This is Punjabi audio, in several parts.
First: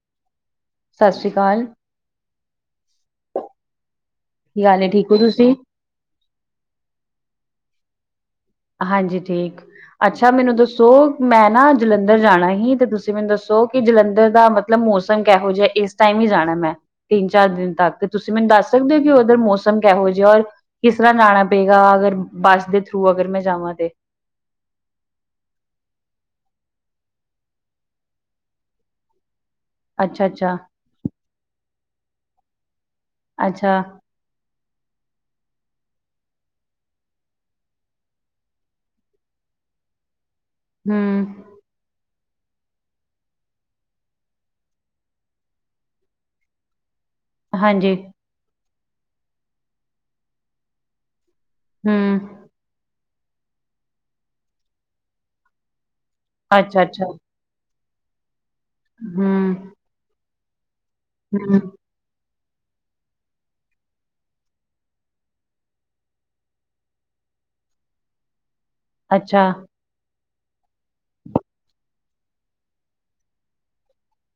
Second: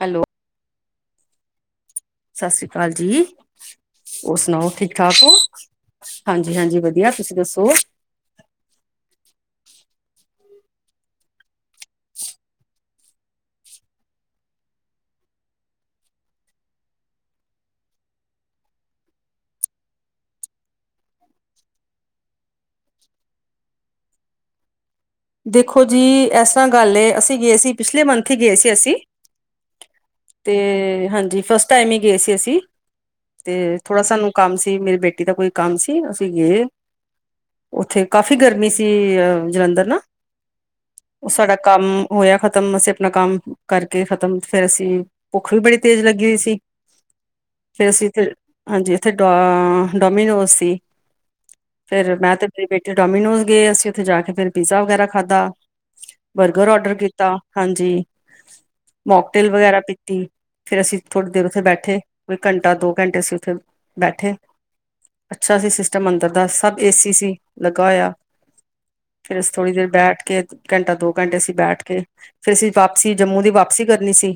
ਹੈਲੋ ਸਸ ਸ਼੍ਰੀ ਕਾਲ। ਸਸ ਸ਼੍ਰੀ ਕਾਲ ਜੀ, ਹੋਰ ਕੀ ਸੁਣਾਓ ਹਾਲ ਏ ਠੀਕ ਹੋ ਠੀਕ-ਠਾਕ ਓ? ਤੁਸੀਂ ਹਾਂਜੀ ਹਾਂਜੀ ਵਧੀਆ, ਤੁਸੀਂ ਦੱਸੋ? ਹਾਂਜੀ ਠੀਕ। ਅੱਛਾ ਮੈਨੂੰ ਦੱਸੋ ਮੈਂ ਨਾ ਜਲੰਧਰ ਜਾਣਾ ਸੀ ਤੇ ਤੁਸੀਂ ਮੈਨੂੰ ਦੱਸੋ ਕਿ ਜਲੰਧਰ ਦਾ ਮਤਲਬ ਮਤਲਬ ਮੌਸਮ ਕੈ ਹੋ ਜਿਹਾ ਇਸ ਟਾਈਮ ਈ ਜਾਣਾ ਮੈਂ? ਤਿੰਨ-ਚਾਰ ਦਿਨ ਤੱਕ ਤੁਸੀਂ ਮੈਨੂੰ ਦੱਸ ਸਕਦੇ ਹੋ ਕਿ ਉਧਰ ਮੌਸਮ ਕੈ ਹੋ ਜਿਹਾ ਔਰ ਕਿਸ ਤਰ੍ਹਾਂ ਜਾਣਾ ਪੇਗਾ ਅਗਰ ਬੱਸ ਦੇ ਥਰੂ ਅਗਰ ਮੈਂ ਜਾਵਾਂ ਤੇ? ਦੇਖੋ ਜੀ ਇਸ ਤਰ੍ਹਾਂ ਗੱਲ ਏ ਅਸੀਂ ਗਏ ਸੀ ਪਿਛਲੇ ਮੰਥ ਹੀ ਗਏ ਸੀ ਅਸੀਂ। ਅੱਛਾ ਅੱਛਾ ਤੇ ਹਾਂਜੀ ਫਸਟ ਟਾਈਮ ਹੀ ਗੇ ਸੀ ਅਸੀਂ। ਤੇ ਅੱਛਾ ਥੋੜਾ ਸਾਨੂੰ ਕੰਮ ਸੀ ਮੇਰੀ ਬੇਟੀ ਦਾ ਕੋਈ ਕੰਮ ਸੀ ਅਸੀਂ ਗੇ ਉੱਥੇ ਕਾਫ਼ੀ ਗਰਮੀ ਸੀ ਅ ਜਲੰਧਰ ਨਾ ਉਹ ਹੂੰ ਸਾਡਾ ਕੰਮ ਹੋਇਆ ਖ਼ਤਮ ਅਸੀਂ ਆਪਣਾ ਕੰਮ ਕਰਕੇ ਖ਼ਤਮ ਫੇਰ ਅਸੀਂ ਭੁੱਖ ਵੀ ਬੜੀ ਤੇਜ਼ ਲੱਗੀ ਹੋਈ ਸੀ। ਫਿਰ ਹਾਂਜੀ ਅਸੀਂ ਇੱਥੇ ਹਾਂਜੀ ਇੱਥੇ ਡ ਡੋਮੀਨੋਜ ਸੀ। ਫੇਰ ਮੈਂ ਤੇ ਹੂੰ ਮੇਰੇ ਬੇਟੀੇ ਡੋਮੀਨੋਜ਼ ਗਏ ਅਸੀਂ ਉੱਥੇ ਜਾ ਕੇ ਫਿਰ ਪੀਜ਼ਾ ਵਗੈਰਾ ਖਾਧਾ। ਬਰਗਰ ਅੱਛਾ ਔਡਰ ਅੱਛਾ ਕੀਤਾ ਹਾਂਜੀ। ਮੋਕ ਟੇਲ ਹੂੰ ਵਗੈਰਾ ਪੀਤੀ ਫਿਰ ਅਸੀਂ ਥੋੜ੍ਹੀ ਦੇਰ ਹੂੰ ਉੱਥੇ ਬੈਠੇ ਕੋਈ ਘੰਟਾ-ਦੋ ਘੰਟੇ ਅਸੀਂ ਉੱਥੇ ਬੈਠੇ ਅੱਛਾ ਸੀ ਸਿਸਟਮ ਅੰਦਰ ਦਾ ਸਭ ਏ ਸੀ ਸੀ ਲੱਗਾ ਹੋਇਆ। ਫੇਰ ਅੱਛਾ ਅਸੀਂ ਥੋੜ੍ਹੀ ਦੇਰ ਬੈਠ ਕੇ ਘੰਟਾ- ਦੋ ਘੰਟੇ ਅਸੀਂ ਬੈਠ ਕੇ ਫਿਰ ਅਸੀਂ ਵਾਪਸੀ ਜੰਮੂ ਦੀ ਵਾਪਸੀ ਕਰਨੀ ਸੀ।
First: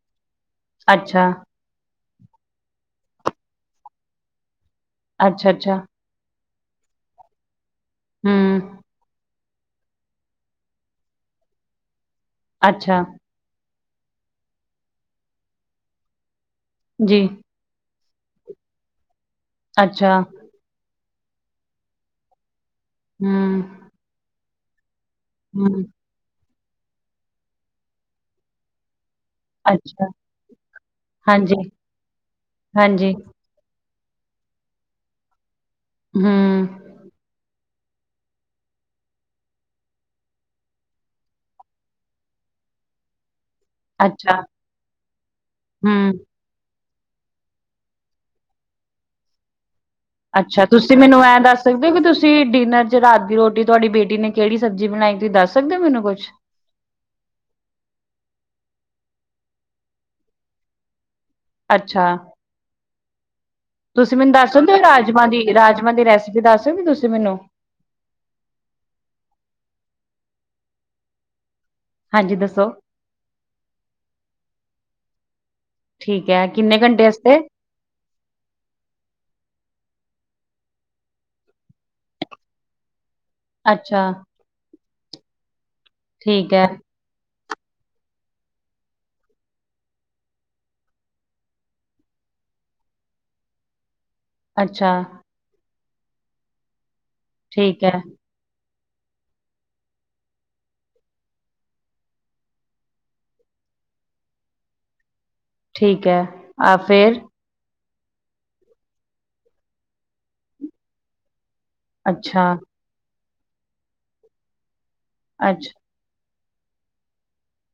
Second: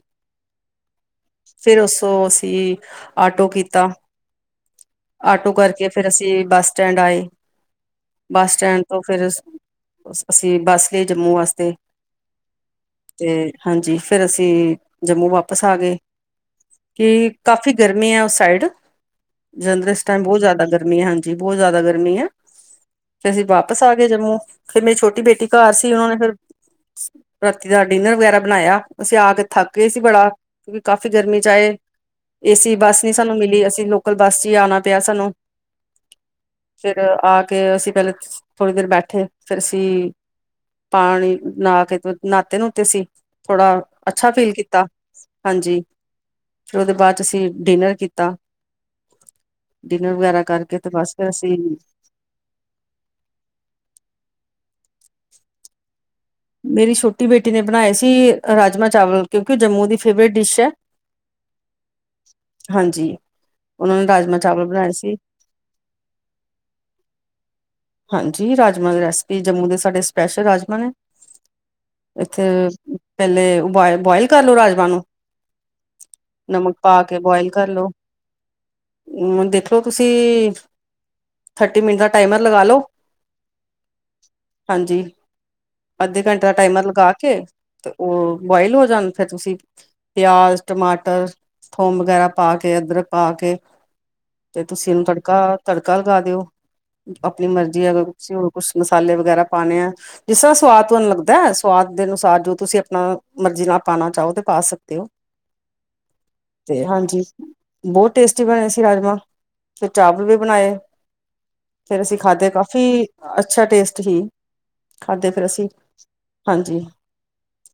ਅੱਛਾ ਫਿਰ ਉਸੋ ਅਸੀਂ ਆਟੋ ਕੀਤਾ ਅੱਛਾ ਆਟੋ ਅੱਛਾ ਕਰਕੇ ਫੇਰ ਅਸੀ ਬਸ ਸਟੈਂਡ ਆਏ, ਬਸ ਹੂੰ ਸਟੈਂਡ ਤੋ ਫੇਰ ਅਸੀ ਬੱਸ ਲੀ ਜੰਮੂ ਵਾਸਤੇ। ਅੱਛਾ। ਤੇ ਹਾਂਜੀ ਫੇਰ ਅਸੀ ਜੰਮੂ ਵਾਪਸ ਆ ਗਏ, ਜੀ ਕੀ ਕਾਫੀ ਗਰਮੀ ਏ ੳਸ ਸਾਈਡ, ਜਲੰਦਰ ਏਸ ਅੱਛਾ ਟਾਈਮ ਬੋਤ ਜਾਦਾ ਗਰਮੀ ਐ, ਹਾਂਜੀ। ਬੋਤ ਜਾਦਾ ਗਰਮੀ ਐ ਫੇਰ ਅਸੀ ਹੂੰ, ਵਾਪਸ ਆ ਗਏ ਜੰਮੂ ਫੇਰ ਮੇਰੀ ਛੋਟੀੇ ਘਰ ਹੂੰ, ਸੀ ੳਨਾਂ ਨੇ ਫੇਰ ਰਾਤੀ ਦਾ ਡਿਨਰ ਵਗੈਰਾ ਬਨਾਏਆ, ਅਸੀ ਆ ਕੇ ਥੱਕ ਗੇ ਸੀ ਅੱਛਾ, ਬੜਾ ਕਿਉਂਕਿ ਕਾਫੀ ਗਰਮੀ ਚ ਹਾਂਜੀ, ਆਏ। ਏਸੀ ਬੱਸ ਹਾਂਜੀ, ਨੀ ਸਾਨੂੰ ਮਿਲੀ, ਅਸੀ ਲੋਕ ਪਰ ਬਸ ਚ ਈ ਆਨਾ ਪੈਆ ਸਾਨੂੰ। ਹੂੰ। ਫੇਰ ਆ ਕੇ ਅਸੀ ਪੈਲੇ, ਥੋੜੀ ਦੇਰ ਬੈਠੇ ਫੇਰ ਅਸੀ ਪਾਨੀ ਨਾ ਕੇ ਨਾਤੇ- ਨੂਤੇ ਸੀ। ਥੋੜਾ ਅੱਛਾ ਫੀਲ ਕੀਤਾ, ਹਾਂਜੀ। ਹੂੰ, ਫੇਰ ੳਦੇ ਬਾਦ ਅਸੀ ਡਿਨਰ ਕੀਤਾ। ਡਿਨਰ ਵਗੈਰਾ ਕਰਕੇ ਤੇ ਬਸ ਫੇਰ ਅਸੀ ਤੁਸੀ ਡਿਨਰ ਚ ਰਾਤ ਦੀ ਰੋਟੀ ਤੁਹਾਡੀ ਬੇਟੀ ਨੇ ਕੇੜੀ ਸਬਜੀ ਬਨਾਈ, ਤੁਸੀ ਦਸ ਸਕਦੇ ੳ ਮੈਨੂੰ ਕੁਛ। ਮੇਰੀ ਛੋਟੀ ਬੇਟੀ ਨੇ ਬਨਾਏ ਸੀ, ਰਾਜਮਾਂ ਚਾਵਲ ਕਿਉਂਕਿ ਜੰਮੂ ਦੀ ਫੇਵਰੇਟ ਡਿਸ਼ ਐ। ਅੱਛਾ, ਹਾਂਜੀ ਉਹਨਾਂ ਨੇ ਤੁਸੀਂ ਮੈਨੂੰ ਰਾਜਮਾਂ ਦੱਸ ਚਾਵਲ ਸਕਦੇ ੳ ਬਣਾਏ ਸੀ ਰਾਜਮਾਂ ਦੀ ਰਾਜਮਾਂ ਦੀ ਰੈਸਪੀ ਦਸ ਦੋਗੇ ਤੁਸੀ ਮੈਨੂੰ। ਹਾਂਜੀ, ਰਾਜਮਾਂ ਦੀ ਰੈਸਿਪੀ, ਜੰਮੂ ਦੇ ਸਾਡੇ ਸਪੈਸ਼ਲ ਰਾਜਮਾਂ ਨੇ। ਹਾਂਜੀ, ਏਥੇ, ਦੱਸੋ ਪੈਲੇ ਬੋੲਲ ਬੋਆੲਲ ਕਰ ਲੋ ਰਾਜਮਾਂ ਨੂੰ ਠੀਕ ਹੈ ਨਮਕ ਕਿੰਨੇ ਪਾ ਘੰਟੇ ਕੇ ਵਾਸਤੇ? ਬੁਆੲਲ ਕਰਲੋ ਹੂੰ, ਦੇਖ ਲੋ ਤੁਸੀ, ਥਰਟੀ ਮਿੰਟ ਦਾ ਟਾਈਮਰ ਲਗਾ ਲੋ ਅੱਛਾ, ਹਾਂਜੀ, ਅੱਧੇ ਘੰਟੇ ਠੀਕ ਦਾ ਹੈ, ਟਾਈਮਰ ਲਗਾ ਕੇ ਤੇ ਉਹ ਬੋਆੲਲ ਹੋ ਜਾਣ ਫੇਰ ਤੁਸੀ ਪੇਆਜ, ਟਮਾਟਰ, ਥੋ, ਵਗੈਰਾ ਪਾ ਕੇ, ਅਦਰਕ ਪਾ ਕੇ ਤੇ ਅੱਛਾ, ਤੁਸੀ ਏਨੂੰ ਤੜਕਾ, ਤੜਕਾ ਲਗਾ ਦਿਓ‌। ਅਪਨੀ ਮਰਜੀ ਠੀਕ ਦਾ ਹੈ, ਅਗਰ ਤੁਸੀ ਹੋਰ ਕੁਛ ਮਸਾਲੇ ਵਗੈਰਾ ਪਾਨੇ ਐ ਜਿਸਰਾਂ ਸਵਾਦ ਤੁਆਨੂੰ ਲੱਗਦਾ ਐ, ਸਵਾਦ ਦੇ ਅਨੁਸਾਰ ਜੋ ਤੁਸੀ ਅਪਨਾ ਮਰਜੀ ਨਾਲ ਪਾਨਾ ਚਾੳ ਤੇ ਪਾ ਸਕਦੇ ੳ। [unintelligible] ਹੈ, ਆ ਤੇ ਫਿਰ? ਹਾਂਜੀ ਬੋਤ ਟੇਸਟੀ ਬਨੇ ਸੀ ਰਾਜਮਾ, ਫੇਰ ਚਾਵਲ ਵੀ ਬਨਾਏ। ਫੇਰ ਅਸੀ ਅੱਛਾ, ਖਾਧੇ ਕਾਫੀ ਅੱਛਾ ਟੇਸਟ ਸੀ। ਖਾਧੇ ਫੇਰ ਅਸੀ। ਅੱਛਾ। ਹਾਂਜੀ।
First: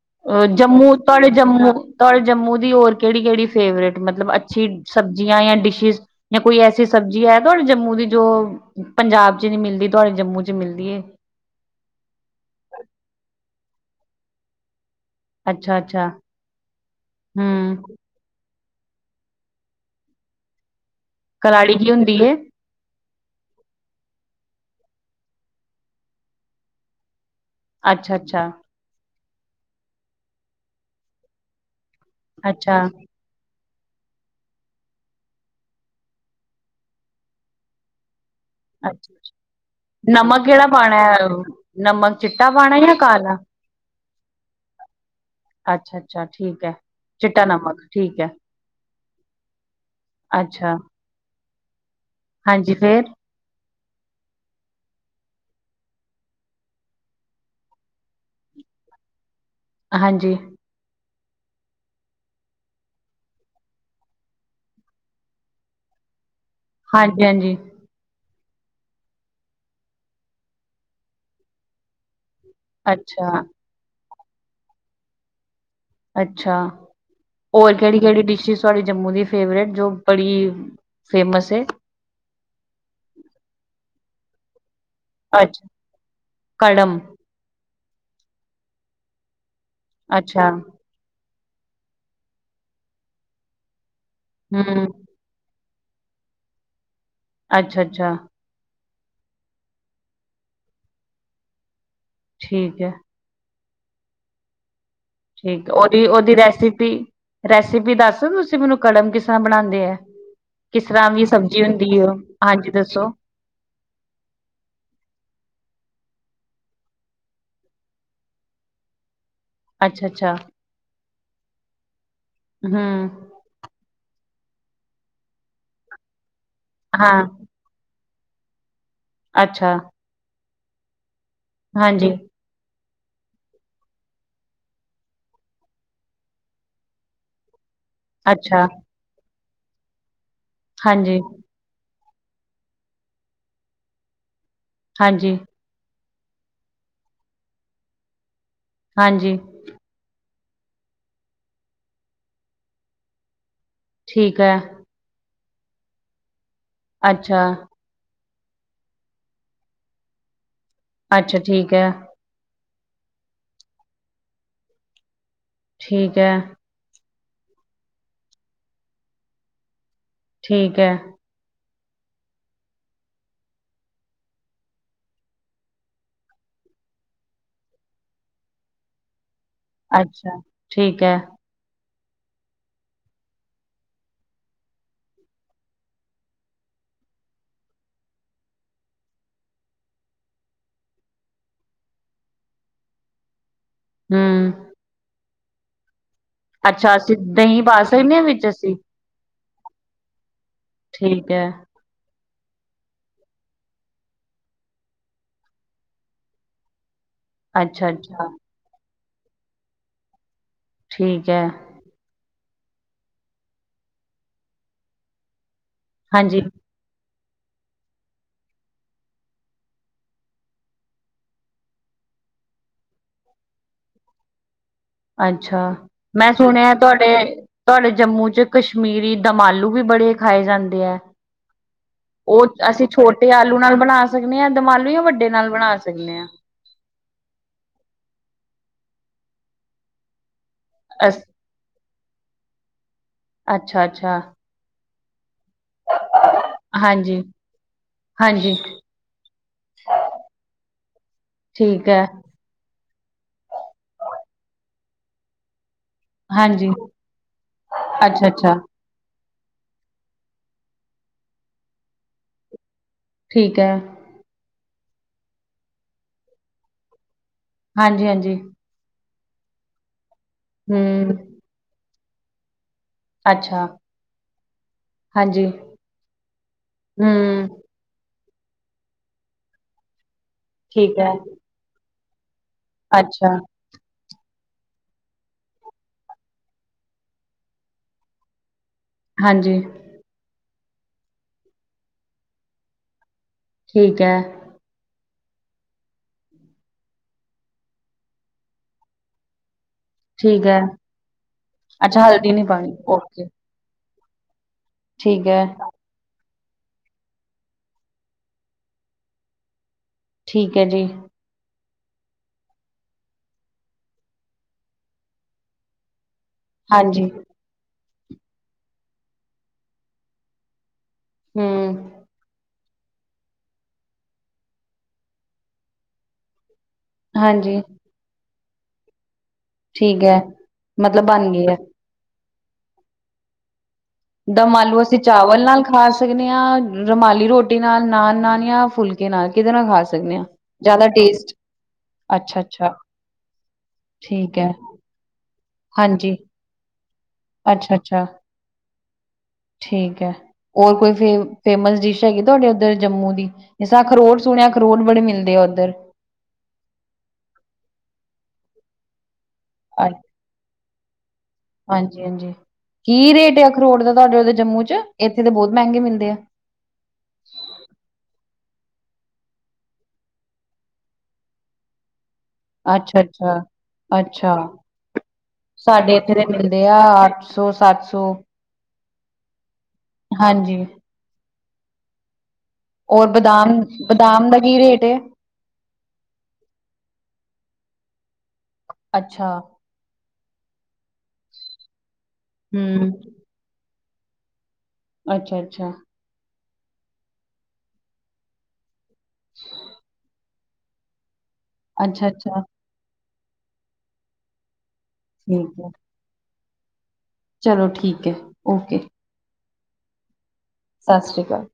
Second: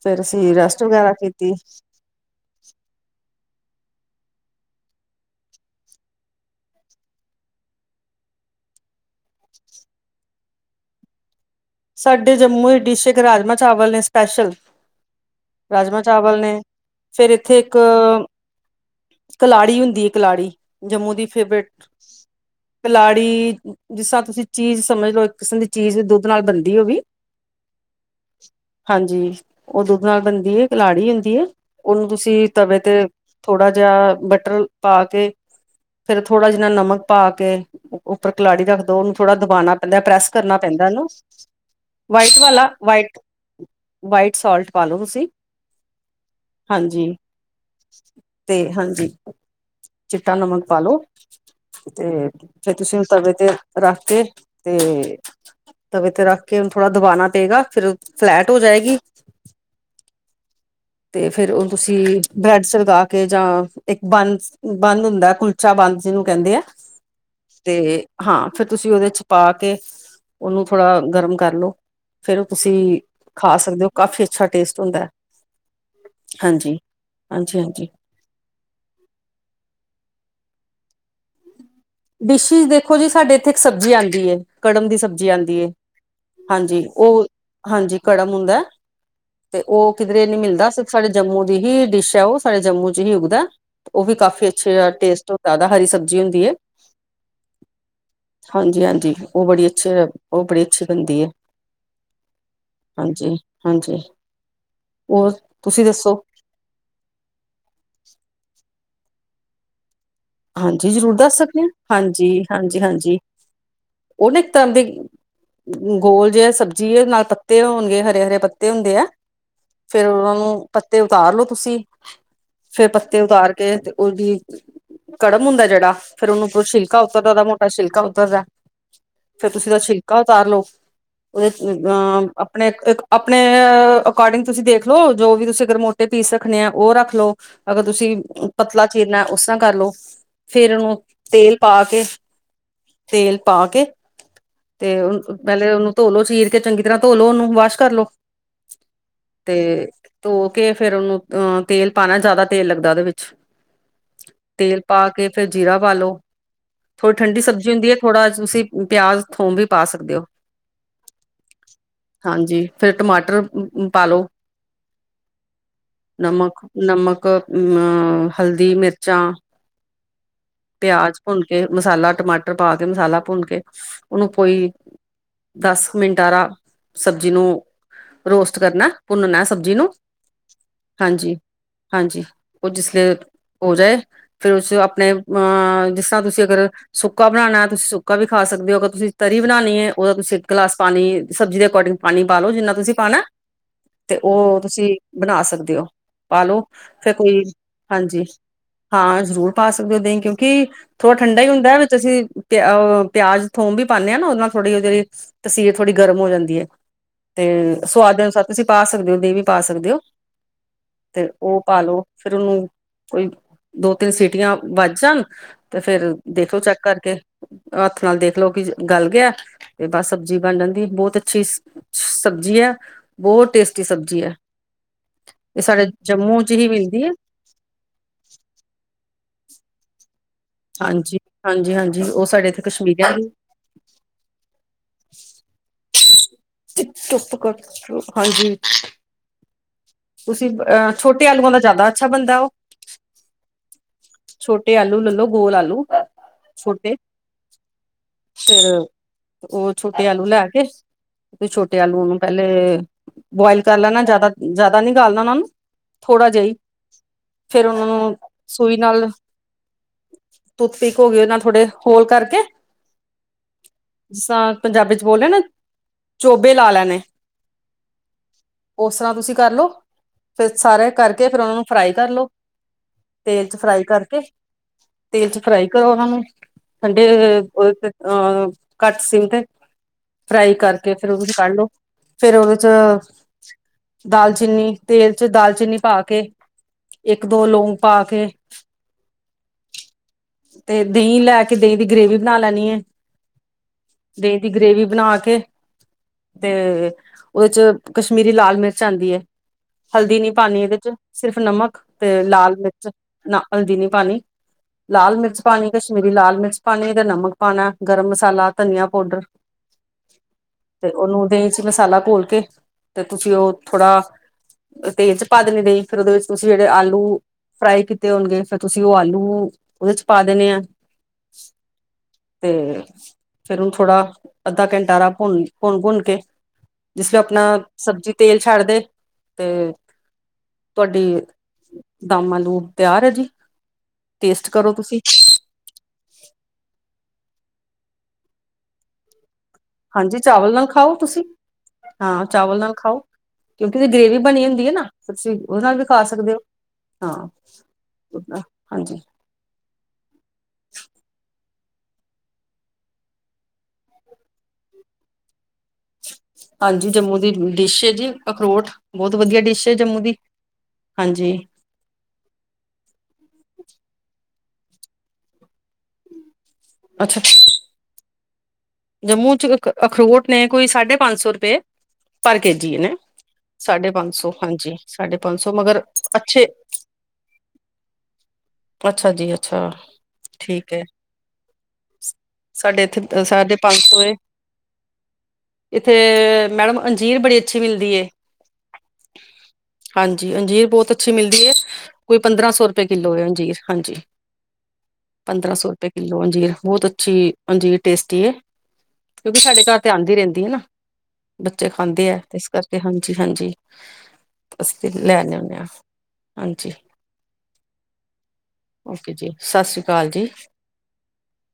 ਫਿਰ ਅ ਅਸੀਂ ਰੈਸਟ ਜੰਮੂ ਵਗੈਰਾ ਤਾਡੇ ਕੀਤੀ ਜੰਮੂ ਤੁਆਡੇ ਜੰਮੂ ਦੀ ਹੋਰ ਕੇੜੀ-ਕੜੀ ਫੇਵਰੇਟ, ਮਤਲਬ ਅੱਛੀ ਸਬਜੀਆਂ ਜਾਂ ਡਿਸ਼ਿਜ਼ ਯਾ ਕੋਈ ਐਸੀ ਸਬਜੀ ਹੈ ਤੁਆਡੇ ਜੰਮੂ ਦੀ ਜੋ ਪੰਜਾਬ ਚ ਨਈ ਮਿਲਦੀ ਤੁਆਡੇ ਜੰਮੂ ਚ ਮਿਲਦੀ ਏ। ਸਾਡੇ ਜੰਮੂ ਦੀ ਡਿਸ਼ ਇੱਕ ਰਾਜਮਾਂ ਚਾਵਲ ਨੇ ਸਪੈਸ਼ਲ ਅੱਛਾ ਅੱਛਾ ਰਾਜਮਾਂ-ਚਾਵਲ ਨੇ ਫੇਰ ਏਥੇ ਹਮ ਏਕ ਕਲਾੜੀ ਹੁੰਦੀ ਏ ਕਲਾੜੀ ਜੰਮੂ ਦੀ ਕਲਾੜੀ ਫੇਵਰਟ ਕੀ ਹੁੰਦੀ ਏ ਕਲਾੜੀ, ਜਿਸਰਾਂ ਤੁਸੀ ਚੀਜ ਸਮਝ ਲੋ ਇੱਕ ਕਿਸਮ ਦੀ ਚੀਜ ਦੁੱਧ ਨਾਲ ਬਨ ਦੀ ਓਵੀ ਅੱਛਾ-ਅੱਛਾ। ਹਾਂਜੀ ੳਹ ਦੁੱਧ ਨਾਲ ਬਨਦੀ ਏ, ਕਲਾੜੀ ਹੁੰਦੀ ਏ, ੳਨੂੰ ਤੁਸੀ ਤਵੇ ਅੱਛਾ ਤੇ ਥੋੜਾ ਜਿਹਾ ਬਟਰ ਪਾ ਕੇ ਫੇਰ, ਥੋੜਾ ਜਿਨਾ ਨਮਕ ਪਾ ਕੇ ਉੱਪਰ ਕਲਾੜੀ ਰੱਖ ਦੋ, ਅੱਛਾ ਉਹਨੂੰ ਥੋੜਾ ਦਬਾਉਣਾ ਪੈਂਦਾ ਪ੍ਰੈੱਸ ਨਮਕ ਕਰਨਾ ਕਿਹੜਾ ਪੈਂਦਾ ਪਾਉਣਾ ਇਨੂੰ ਹੈ ਨਮਕ ਚਿੱਟਾ ਪਾਉਣਾ ਜਾਂ ਕਾਲਾ ਵਾਈਟ ਸਾਲਟ ਪਾ ਲੋ ਤੁਸੀ। ਅੱਛਾ ਅੱਛਾ ਠੀਕ ਹੈ ਹਾਂਜੀ ਚਿੱਟਾ ਨਮਕ ਠੀਕ ਹੈ ਤੇ ਹਾਂਜੀ। ਚਿੱਟਾ ਨਮਕ ਅੱਛਾ ਪਾ ਲੋ। ਤੇ ਹਾਂਜੀ ਫਿਰ ਤੁਸੀਂ ਫੇਰ ਤਵੇ ਤੇ, ਰੱਖ ਕੇ ਤੇ ਤਵੇ ਤੇ ਰੱਖ ਕੇ ਉਨੂ ਥੋੜ੍ਹਾ ਦਬਾਣਾ ਪਏਗਾ ਫਿਰ ਫਲੈਟ ਹੋ ਜਾਏਗੀ। ਹਾਂਜੀ। ਤੇ ਫੇਰ ਉਨ ਤੁਸੀਂ, ਬ੍ਰੈਡ ਸਿਕਾ ਕੇ ਜਾਂ ਇੱਕ ਬਨ ਬਨ ਹੁੰਦਾ ਕੁਲਚਾ ਬੰਦ ਜਿਹਨੂੰ ਕਹਿੰਦੇ ਆ। ਹਾਂਜੀ-ਹਾਂਜੀ। ਤੇ ਹਾਂ, ਫੇਰ ਤੁਸੀਂ ਉਹਦੇ ਚ ਪਾਕੇ ਉਨੂੰ ਥੋੜਾ ਗਰਮ ਕਰ ਲੋ। ਫੇਰ ਉਹ ਤੁਸੀਂ ਅੱਛਾ ਖਾ ਸਕਦੇ ਹੋ ਕਾਫ਼ੀ ਅੱਛਾ ਟੇਸਟ ਹੁੰਦਾ ਏ। ਅੱਛਾ, ਹਾਂਜੀ ਹੋਰ ਹਾਂਜੀ ਕਿਹੜੀ-ਕਿਹੜੀ ਡਿਸ਼ਿਸ ਤੁਹਾਡੇ ਜੰਮੂ ਦੀ ਫੇਵਰੇਟ ਜੋ ਬੜੀ ਫੇਮਸ ਏ। ਡਿਸ਼ਿਜ਼ ਦੇਖੋ ਜੀ ਸਾਡੇ ਇੱਥੇ ਇੱਕ ਸਬਜ਼ੀ ਆਂਦੀ ਹੈ ਕੜਮ ਦੀ ਸਬ ਜੀ ਆਉਂਦੀ ਏ ਹਾਂਜੀ, ਉ ਹਾਂਜੀ ਕੜਮ ਹੁੰਦਾ ਏ। ਤੇ ਉ ਕਿਧਰੇ ਨੀ ਮਿਲਦਾ, ਸਿਰਫ ਸਾਡੇ ਜੰਮੂ ਦੀ ਹੀ ਡਿਸ਼ ਹੈ ਉ ਸਡੇ ਜਮੂੰ ਚ ਹੀ ਉੱਗਦਾ ਉ ਵੀ ਕਾਫੀ ਪੇਠੇ ਦਾ ਟੇਸਟ, ਜਿਆਦਾ ਹਰੀ ਸਬਜ਼ੀ ਹੁੰਦੀ ਏ। ਅੱਛਾ-ਅੱਛਾ। ਹਾਂਜੀ-ਹਾਂਜੀ, ਉ ਬੜੀ ਅੱਛੀ- ਉ ਬੜੀ ਅੱਛੀ ਬੰਦੀ ਹੈ। ਠੀਕ ਹੈ। ਹਾਂਜੀ-ਹਾਂਜੀ। ਹੋਰ ਠੀਕ ਤੁਸੀਂ ਉਹਦੀ- ਦੱਸੋ ਉਹਦੀ ਰੈਸਿਪੀ-ਰੈਸਿਪੀ ਦੱਸੋ ਤੁਸੀਂ ਮੈਨੂੰ ਕੜਮ ਕਿਸ ਤਰ੍ਹਾਂ ਬਣਾਉਂਦੇ ਆ? ਹਾਂਜੀ ਜ਼ਰੂਰ ਦੱਸ ਸਕਦੀ ਹਾ, ਹਾਂਜੀ ਦੱਸੋ ਹਾਂਜੀ-ਹਾਂਜੀ-ਹਾਂਜੀ ਉਹਨਾ ਇੱਕ ਤਰ੍ਹਾਂ ਦੇ ਗੋਲ ਜਿ ਸਬਜ਼ੀ ਏ ੳਦੇ ਨਾਲ ਪੱਤੇ ਹੋਣਗੇ, ਹਰੇ-ਹਰੇ ਪੱਤੇ ਹੁੰਦੇ ਆ। ਫਿਰ ਅੱਛਾ ਉਹਨਾਂ ਅੱਛਾ ਨੂੰ, ਪੱਤੇ ਉਤਾਰ ਲੋੋ ਤੁਸੀਂ। ਫਿਰ ਹਮ ਪੱਤੇ ਉਤਾਰ ਕੇ ਉਹਦੀ ਕੜਮ ਹੁੰਦਾ ਜੇਹੜਾ, ਫੇਰ ਉਹਨੂੰ ਛਿਲਕਾ ਹਾਂ ਉਤਰਦਾ ਮੋਟਾ ਛਿਲਕਾ ਉਤਰਦਾ। ਫੇਰ ਅੱਛਾ ਤੁਸੀਂ ਓਹਦਾ ਛਿਲਕਾ ਉਤਾਰ ਲਓ ਉਹਦੇ ਚ ਹਾਂਜੀ ਅ ਆਪਣੇ-ਆਪਣੇ ਅਕੋਰਡਿੰਗ ਤੁਸੀਂ ਦੇਖ ਲਓ ਜੋ ਵੀ ਤੁਸੀਂ ਅਗਰ ਮੋਟੇ ਪੀਸ ਰੱਖਣੇ ਆ ਉਹ ਰੱਖ ਲਓ। ਅਗਰ ਤੁਸੀਂ ਅੱਛਾ ਪਤਲਾ ਚੀਰਨਾ ਉਸ ਤਰ੍ਹਾਂ ਕਰ ਲਓ। ਫਿਰ ਉਨੂੰ ਹਾਂਜੀ ਤੇਲ ਪਾ ਕੇ-ਤੇਲ ਪਾ ਕੇ ਤੇ ਹਾਂਜੀ ਪਹਿਲੇ ਉਨੂੰ ਧੋਲੋ, ਚੀਰ ਕੇ ਚੰਗੀ ਤਰ੍ਹਾਂ ਧੋਲੋ, ਉਹਨੂੰ ਵਾਸ਼ ਕਰਲੋ। ਹਾਂਜੀ। ਤੇ ਧੋ ਕੇ ਫੇਰ ਉਨੂੰ ਅਹ ਤੇਲ ਪਾਣਾ, ਜਿਆਦਾ ਤੇਲ ਲੱਗਦਾ ਉਦੇ ਵਿੱਚ। ਠੀਕ ਹੈ। ਪਾਕੇ ਫੇਰ ਜੀਰਾ ਪਾਲਓ, ਥੋੜੀ ਠੰਡੀ ਅੱਛਾ ਸਬਜ਼ੀ ਹੁੰਦੀ ਹੈ। ਥੋੜਾ ਤੁਸੀਂ ਪਿਆਜ ਥੋਮ ਵੀ ਪਾ ਸਕਦੇ ਹੋ। ਅੱਛਾ ਠੀਕ ਹੈ। ਹਾਂਜੀ, ਫਿਰ ਟਮਾਟਰ ਪਾਲੋ, ਠੀਕ ਹੈ ਨਮਕ। ਨਮਕ, ਅਮ ਹਲਦੀ, ਮਿਰਚਾਂ, ਠੀਕ ਹੈ ਪਿਆਜ ਭੁੰਨ ਕੇ ਮਸਾਲਾ, ਟਮਾਟਰ ਪਾ ਕੇ ਮਸਾਲਾ ਭੁੰਨ ਕੇ ਉਹਨੂੰ ਕੋਈ ਦਸ ਮਿੰਟ ਆ ਸਬਜ਼ੀ ਨੂੰ ਰੋਸਟ ਕਰਨਾ। ਭੁੰਨਣਾ ਸਬਜ਼ੀ ਨੂੰ, ਅੱਛਾ ਠੀਕ ਹੈ ਹਾਂਜੀ -ਹਾਂਜੀ, ਉਹ ਜਿਸ ਹੋ ਜਾਏ, ਫਿਰ ਉਸ ਆਪਣੇ ਅਹ ਜਿਸ ਤਰ੍ਹਾਂ ਤੁਸੀਂ ਅਗਰ ਸੁੱਕਾ ਬਣਾਉਣਾ ਤੁਸੀਂ ਸੁੱਕਾ ਵੀ ਖਾ ਸਕਦੇ ਹੋ ਅਗਰ ਤੁਸੀਂ ਤਰੀ ਬਣਾਉਣੀ ਏ ਉਹਦਾ ਤੁਸੀਂ ਇੱਕ ਗਲਾਸ ਪਾਣੀ ਸਬਜੀ ਦੇ ਅਕੋਰਡਿੰਗ ਪਾਣੀ ਪਾ ਲਓ ਜਿੰਨਾ ਤੁਸੀਂ ਪਾਣਾ ਏ [unintelligible] ਉਹ ਤੁਸੀਂ ਬਣਾ ਸਕਦੇ ਹੋ, ਪਾ ਲੋ, ਅੱਛਾ ਫਿਰ ਅਸੀਂ ਕੋਈ, ਦਹੀਂ ਪਾ ਸਕਦੇ ਹਾਂ ਹਾਂਜੀ ਵਿੱਚ ਅਸੀਂ ਹਾਂ ਜ਼ਰੂਰ ਪਾ ਸਕਦੇ ਹੋ ਦਹੀ ਕਿਉਂਕਿ ਥੋੜ੍ਹਾ ਠੰਡਾ ਹੀ ਹੁੰਦਾ ਹੈ ਅਸੀਂ ਪਿਆਜ- ਪਿਆਜ ਥੋਮ ਵੀ ਪਾਉਂਦੇ ਹਾਂ ਨਾ ਉਹਦੇ ਨਾਲ ਥੋੜ੍ਹੀ ਜਿਹੜੀ ਤਸੀਰ ਥੋੜੀ ਗਰਮ ਹੋ ਜਾਂਦੀ ਹੈ ਤੇ ਅੱਛਾ ਸੁਆਦ ਅੱਛਾ ਅਨੁਸਾਰ ਤੁਸੀ ਪਾ ਸਕਦੇ ਹੋ ਦਹੀ ਪਾ ਸਕਦੇ ਹੋ ਤੇ ਠੀਕ ਹੈ ਉਹ ਪਾਲੋ ਫਿਰ ਉਹਨੂੰ ਕੋਈ ਦੋ ਤਿੰਨ ਸੀਟੀਆਂ ਵੱਜ ਜਾਣ ਤੇ ਫਿਰ ਹਾਂਜੀ ਦੇਖਲੋ ਚੈਕ ਕਰਕੇ, ਹੱਥ ਨਾਲ ਦੇਖਲੋ ਕਿ ਗਲ ਗਿਆ ਤੇ ਬਸ ਸਬਜ਼ੀ ਬਣ ਜਾਂਦੀ ਬਹੁਤ ਅੱਛੀ ਸਬਜ਼ੀ ਏ ਬਹੁਤ ਟੇਸਟੀ ਸਬਜ਼ੀ ਹੈ ਅੱਛਾ, ਇਹ ਸਾਡੇ ਮੈਂ ਜੰਮੂ ਚ ਹੀ ਸੁਣਿਆ ਮਿਲਦੀ ਤੁਹਾਡੇ ਹੈ ਤੁਹਾਡੇ ਜੰਮੂ ਚ ਕਸ਼ਮੀਰੀ ਦਮ ਆਲੂ ਵੀ ਬੜੇ ਖਾਏ ਜਾਂਦੇ ਏ ਹਾਂਜੀ ਹਾਂਜੀ ਹਾਂਜੀ ਉਹ ਸਾਡੇ ਇੱਥੇ ਅਸੀਂ ਕਸ਼ਮੀਰੀਆਂ ਛੋਟੇ ਆਲੂ ਬਣਾ ਸਕਦੇ ਹਾਂ ਦਮ ਆਲੂ ਯਾ ਵੱਡੇ ਨਾਲ ਬਣਾ ਸਕਦੇ ਹਾਂ ਚੁਪ ਕਰ ਜਾ ਹਾਂਜੀ ਤੁਸੀਂ ਅਹ ਅਸ ਛੋਟੇ ਆਲੂਆਂ ਦਾ ਜ਼ਿਆਦਾ ਅੱਛਾ ਬਣਦਾ ਉਹ ਅੱਛਾ-ਅੱਛਾ ਛੋਟੇ ਆਲੂ ਲੈਲੋ ਗੋਲ ਆਲੂ, ਛੋਟੇ, ਹਾਂਜੀ ਹਾਂਜੀ ਫਿਰ ਉਹ ਛੋਟੇ ਆਲੂ ਲੈ ਕੇ, ਤੇ ਛੋਟੇ ਠੀਕ ਹੈ ਆਲੂਆ ਨੂੰ ਪਹਿਲੇ ਬੁਆਇਲ ਕਰ ਲੈਣਾ ਜਿਆਦਾ-ਜ਼ਿਆਦਾ ਨੀ ਗਾਲਣਾ ਉਹਨਾ ਨੂੰ ਥੋੜਾ ਜਿਹੀ, ਹਾਂਜੀ ਫਿਰ ਉਹਨਾਂ ਨੂੰ, ਅੱਛਾ ਅੱਛਾ ਸੂਈ ਨਾਲ, ਤੁੁੱਤ ਪੀਕ ਹੋ ਗਈ ਉਹ ਨਾਲ ਥੋੜੇ ਹੋਲ ਕਰਕੇ ਠੀਕ ਏ ਪੰਜਾਬੀ ਚ ਬੋਲ ਲੈਣਾ ਚੋਬੇ ਲਾ ਲੈਣੇ ਹਾਂਜੀ-ਹਾਂਜੀ ਉਸ ਤਰ੍ਹਾਂ ਤੁਸੀਂ ਕਰ ਲਓ, ਫਿਰ ਸਾਰੇ ਹਮ ਕਰਕੇ ਫਿਰ ਉਹਨਾਂ ਨੂੰ ਫਰਾਈ ਕਰ ਲਓ ਤੇਲ ਅੱਛਾ ਫਰਾਈ ਕਰਕੇ, ਤੇਲ ਚ ਹਾਂਜੀ ਫਰਾਈ ਕਰੋ ਉਹਨਾ ਨੂੰ, ਠੰਡੇ ਹਮ ਅਹ ਘੱਟ ਸੀਮ ਤੇ, ਫਰਾਈ ਕਰਕੇ ਠੀਕ ਫਿਰ ਹੈ ਉਹਨੂੰ ਕਢ ਲੋਵੇ ਫਿਰ ਉਹਦੇ ਅੱਛਾ ਚ ਦਾਲਚੀਨੀ ਤੇਲ ਚ ਦਾਲਚੀਨੀ ਪਾ ਕੇ ਇੱਕ ਦੋ ਲੌਂਗ ਪਾ ਕੇ ਹਾਂਜੀ ਤੇ ਦਹੀਂ ਲੈ ਕੇ ਦਹੀਂ ਦੀ ਗ੍ਰੇਵੀ ਬਣਾ ਲੈਣੀ ਏ ਠੀਕ ਹੈ। ਗ੍ਰੇਵੀ ਬਣਾ ਕੇ ਤੇ, ਉਹਦੇ ਚ ਕਸ਼ਮੀਰੀ ਲਾਲ ਮਿਰਚ ਆਉਂਦੀ ਹੈ ਹਲਦੀ ਨਹੀਂ ਠੀਕ ਹੈ ਪਾਉਣੀ ਇਹਦੇ ਚ ਸਿਰਫ਼ ਨਮਕ ਅੱਛਾ ਤੇ ਹਲਦੀ ਨਹੀਂ ਲਾਲ ਪਾਣੀ ਮਿਰਚ ਓਕੇ ਹਲਦੀ ਨੀ ਪਾਣੀ ਲਾਲ ਠੀਕ ਮਿਰਚ ਹੈ ਪਾਣੀ ਕਸ਼ਮੀਰੀ ਲਾਲ ਮਿਰਚ ਪਾਉਣੀ ਤੇ ਨਮਕ ਪਾਉਣਾ ਗਰਮ ਮਸਾਲਾ, ਧਨੀਆ ਪਾਊਡਰ ਠੀਕ ਹੈ ਜੀ ਤੇ, ਉਹਨੂੰ ਦੇਖ ਮਸਾਲਾ ਘੋਲ ਕੇ, ਤੇ ਤੁਸੀਂ ਉਹ ਥੋੜਾ ਤੇਲ ਚ ਭੁਦ ਦੇਈ, ਫਿਰ ਉਹਦੇ ਵਿੱਚ ਤੁਸੀਂ ਜਿਹੜੇ ਆਲੂ ਹਾਂਜੀ ਫਰਾਈ ਕਿਤੇ ਫਿਰ ਤੁਸੀਂ ਉਹ ਆਲੂ, ਉਹਦੇ ਚ ਪਾ ਦੇਣੇ ਆ ਹੂੰ। ਤੇ ਫਿਰ ਓਨੂੰ ਥੋੜਾ ਅੱਧਾ ਘੰਟਾ ਭੁਨ-ਭੁਣ-ਭੁੰਨ ਕੇ ਜਿਸ ਤਰ੍ਹਾਂ ਆਪਣਾ ਹਾਂਜੀ ਸਬਜ਼ੀ ਤੇਲ ਛੱਡ ਦੇ ਤੇ ਠੀਕ ਹੈ ਤੁਹਾਡੀ ਮਤਲਬ ਬਣ ਗਈ ਹੈ ਦਮ ਆਲੂ ਤਿਆਰ ਐ ਜੀ। ਟੇਸਟ ਦਮ ਕਰੋ ਆਲੂ ਅਸੀਂ ਤੁਸੀਂ ਚਾਵਲ ਨਾਲ ਖਾ ਸਕਦੇ ਆ, ਰੁਮਾਲੀ ਰੋਟੀ ਨਾਲ, ਨਾਨ ਨਾਲ, ਫੁਲਕ ਕੇ ਨਾਲ ਕਿਧਦੇ ਨਾਲ ਖਾ ਸਕਦੇ ਹਾਂਜੀ ਆ? ਚਾਵਲ ਨਾਲ ਜ਼ਿਆਦਾ ਖਾਓ ਤੁਸੀਂ ਟੇਸਟ ਹਾਂ, ਅੱਛਾ ਚਾਵਲ ਅੱਛਾ ਨਾਲ ਖਾਓ। ਕਿਉਂਕਿ ਉਹਦੀ ਗ੍ਰਰੇਵੀ ਠੀਕ ਬਣੀ ਹੈ ਹੁੰਦੀ ਐ ਨਾ। ਤੁਸੀਂ ਉਹਦੇ ਨਾਲ ਵੀ ਖਾ ਹਾਂਜੀ ਸਕਦੇ ਓ। ਹਾਂ‌। ਅੱਛਾ ਅੱਛਾ ਆਪਣਾ ਹਾਂਜੀ। ਠੀਕ ਐ। ਹੋਰ ਕੋਈ ਫੇਮ-ਫੇਮਸ ਡਿਸ਼ ਹੈਗੀ ਤੁਹਾਡੇ ਉੱਧਰ ਜੰਮੂ ਦੀ? ਜਾਂ ਖਰੋਟ ਸੁਣਿਐ, ਖਰੋਟ ਬੜੇ ਮਿਲਦੇ ਐ ਓਧਰ। ਹਾਂਜੀ ਜੰਮੂ ਦੀ ਡਿਸ਼ ਐ ਜੀ ਅਖਰੋਟ। ਬਹੁਤ ਵਧੀਆ ਡਿਸ਼ ਜੰਮੂ ਦੀ, ਹਾਂਜੀ। ਹਾਂਜੀ-ਹਾਂਜੀ। ਕੀ ਰੇਟ ਐ ਅਖਰੋਟ ਦਾ ਤੁਹਾਡੇ ਜੰਮੂ ਚ? ਇੱਥੇ ਤਾਂ ਬਹੁਤ ਮਹਿੰਗੇ ਮਿਲਦੇ ਆ। ਅੱਛਾ [unintelligible] ਜੰਮੂ ਚ ਅ-ਅਖਰੋਟ ਨੇ ਕੋਈ ਸਾਢੇ ਪੰਜ ਸੌ ਰੁਪਏ। ਪਰ ਕੇ ਜੀ ਨੇ ਅੱਛਾ-ਅੱਛਾ। ਸਾਢੇ ਪੰਜ ਸੌ ਅੱਛਾ। ਹਾਂਜੀ ਸਾਢੇ ਪੰਜ ਸੌ ਮਗਰ ਸਾਡੇ ਇੱਥੇ ਦੇ ਅੱਛੇ ਮਿਲਦੇ ਆ ਅੱਠ ਸੌ, ਸੱਤ ਸੌ। ਅੱਛਾ ਜੀ ਅੱਛਾ। ਹਾਂਜੀ ਠੀਕ ਐ। ਸਾਡੇ ਇੱਥੇ ਔਰ ਅ ਸਾਡੇ ਬਦਾਮ ਬਦਾਮ ਦਾ ਕੀ ਰੇਟ ਏ? ਇੱਥੇ ਮੈਡਮ ਅੰਜੀਰ ਬੜੀ ਅੱਛੀ ਮਿਲਦੀ ਏ। ਅੱਛਾ। ਹਾਂਜੀ ਅੰਜੀਰ ਬਹੁਤ ਅੱਛੀ ਮਿਲਦੀ ਐ। ਕੋਈ ਪੰਦਰਾਂ ਸੌ ਰੁਪਏ ਹਮ ਕਿੱਲੋ ਹੈ ਅੰਜੀਰ, ਹਾਂਜੀ। ਅੱਛਾ ਪੰਦਰਾਂ ਸੌ ਅੱਛਾ ਰੁਪਏ ਕਿੱਲੋ ਅੰਜੀਰ। ਬਹੁਤ ਅੱਛੀ ਏ ਅੰਜੀਰ ਟੇਸਟੀ ਏ। ਕਿਉਂਕਿ ਸਾਡੇ ਘਰ ਤੇ ਆਂਦੀ ਰਹਿੰਦੀ ਐ ਨਾ ਬੱਚੇ ਅੱਛਾ ਖਾਂਦੇ ਐ। ਅੱਛਾ ਇਸ ਕਰਕੇ ਤੇ ਹਾਂਜੀ-ਹਾਂਜੀ। ਅਸੀਂ ਤੇ ਲੈ ਲਉਦੇ ਠੀਕ ਆ, ਹੈ ਹਾਂਜੀ। ਚਲੋ ਠੀਕ ਐ। ਓਕੇ। ਓਕੇ ਜੀ‌। ਸਤਿ ਸ਼੍ਰੀ ਅਕਾਲ ਜੀ। ਸਤਿ ਸ਼੍ਰੀ ਅਕਾਲ‌।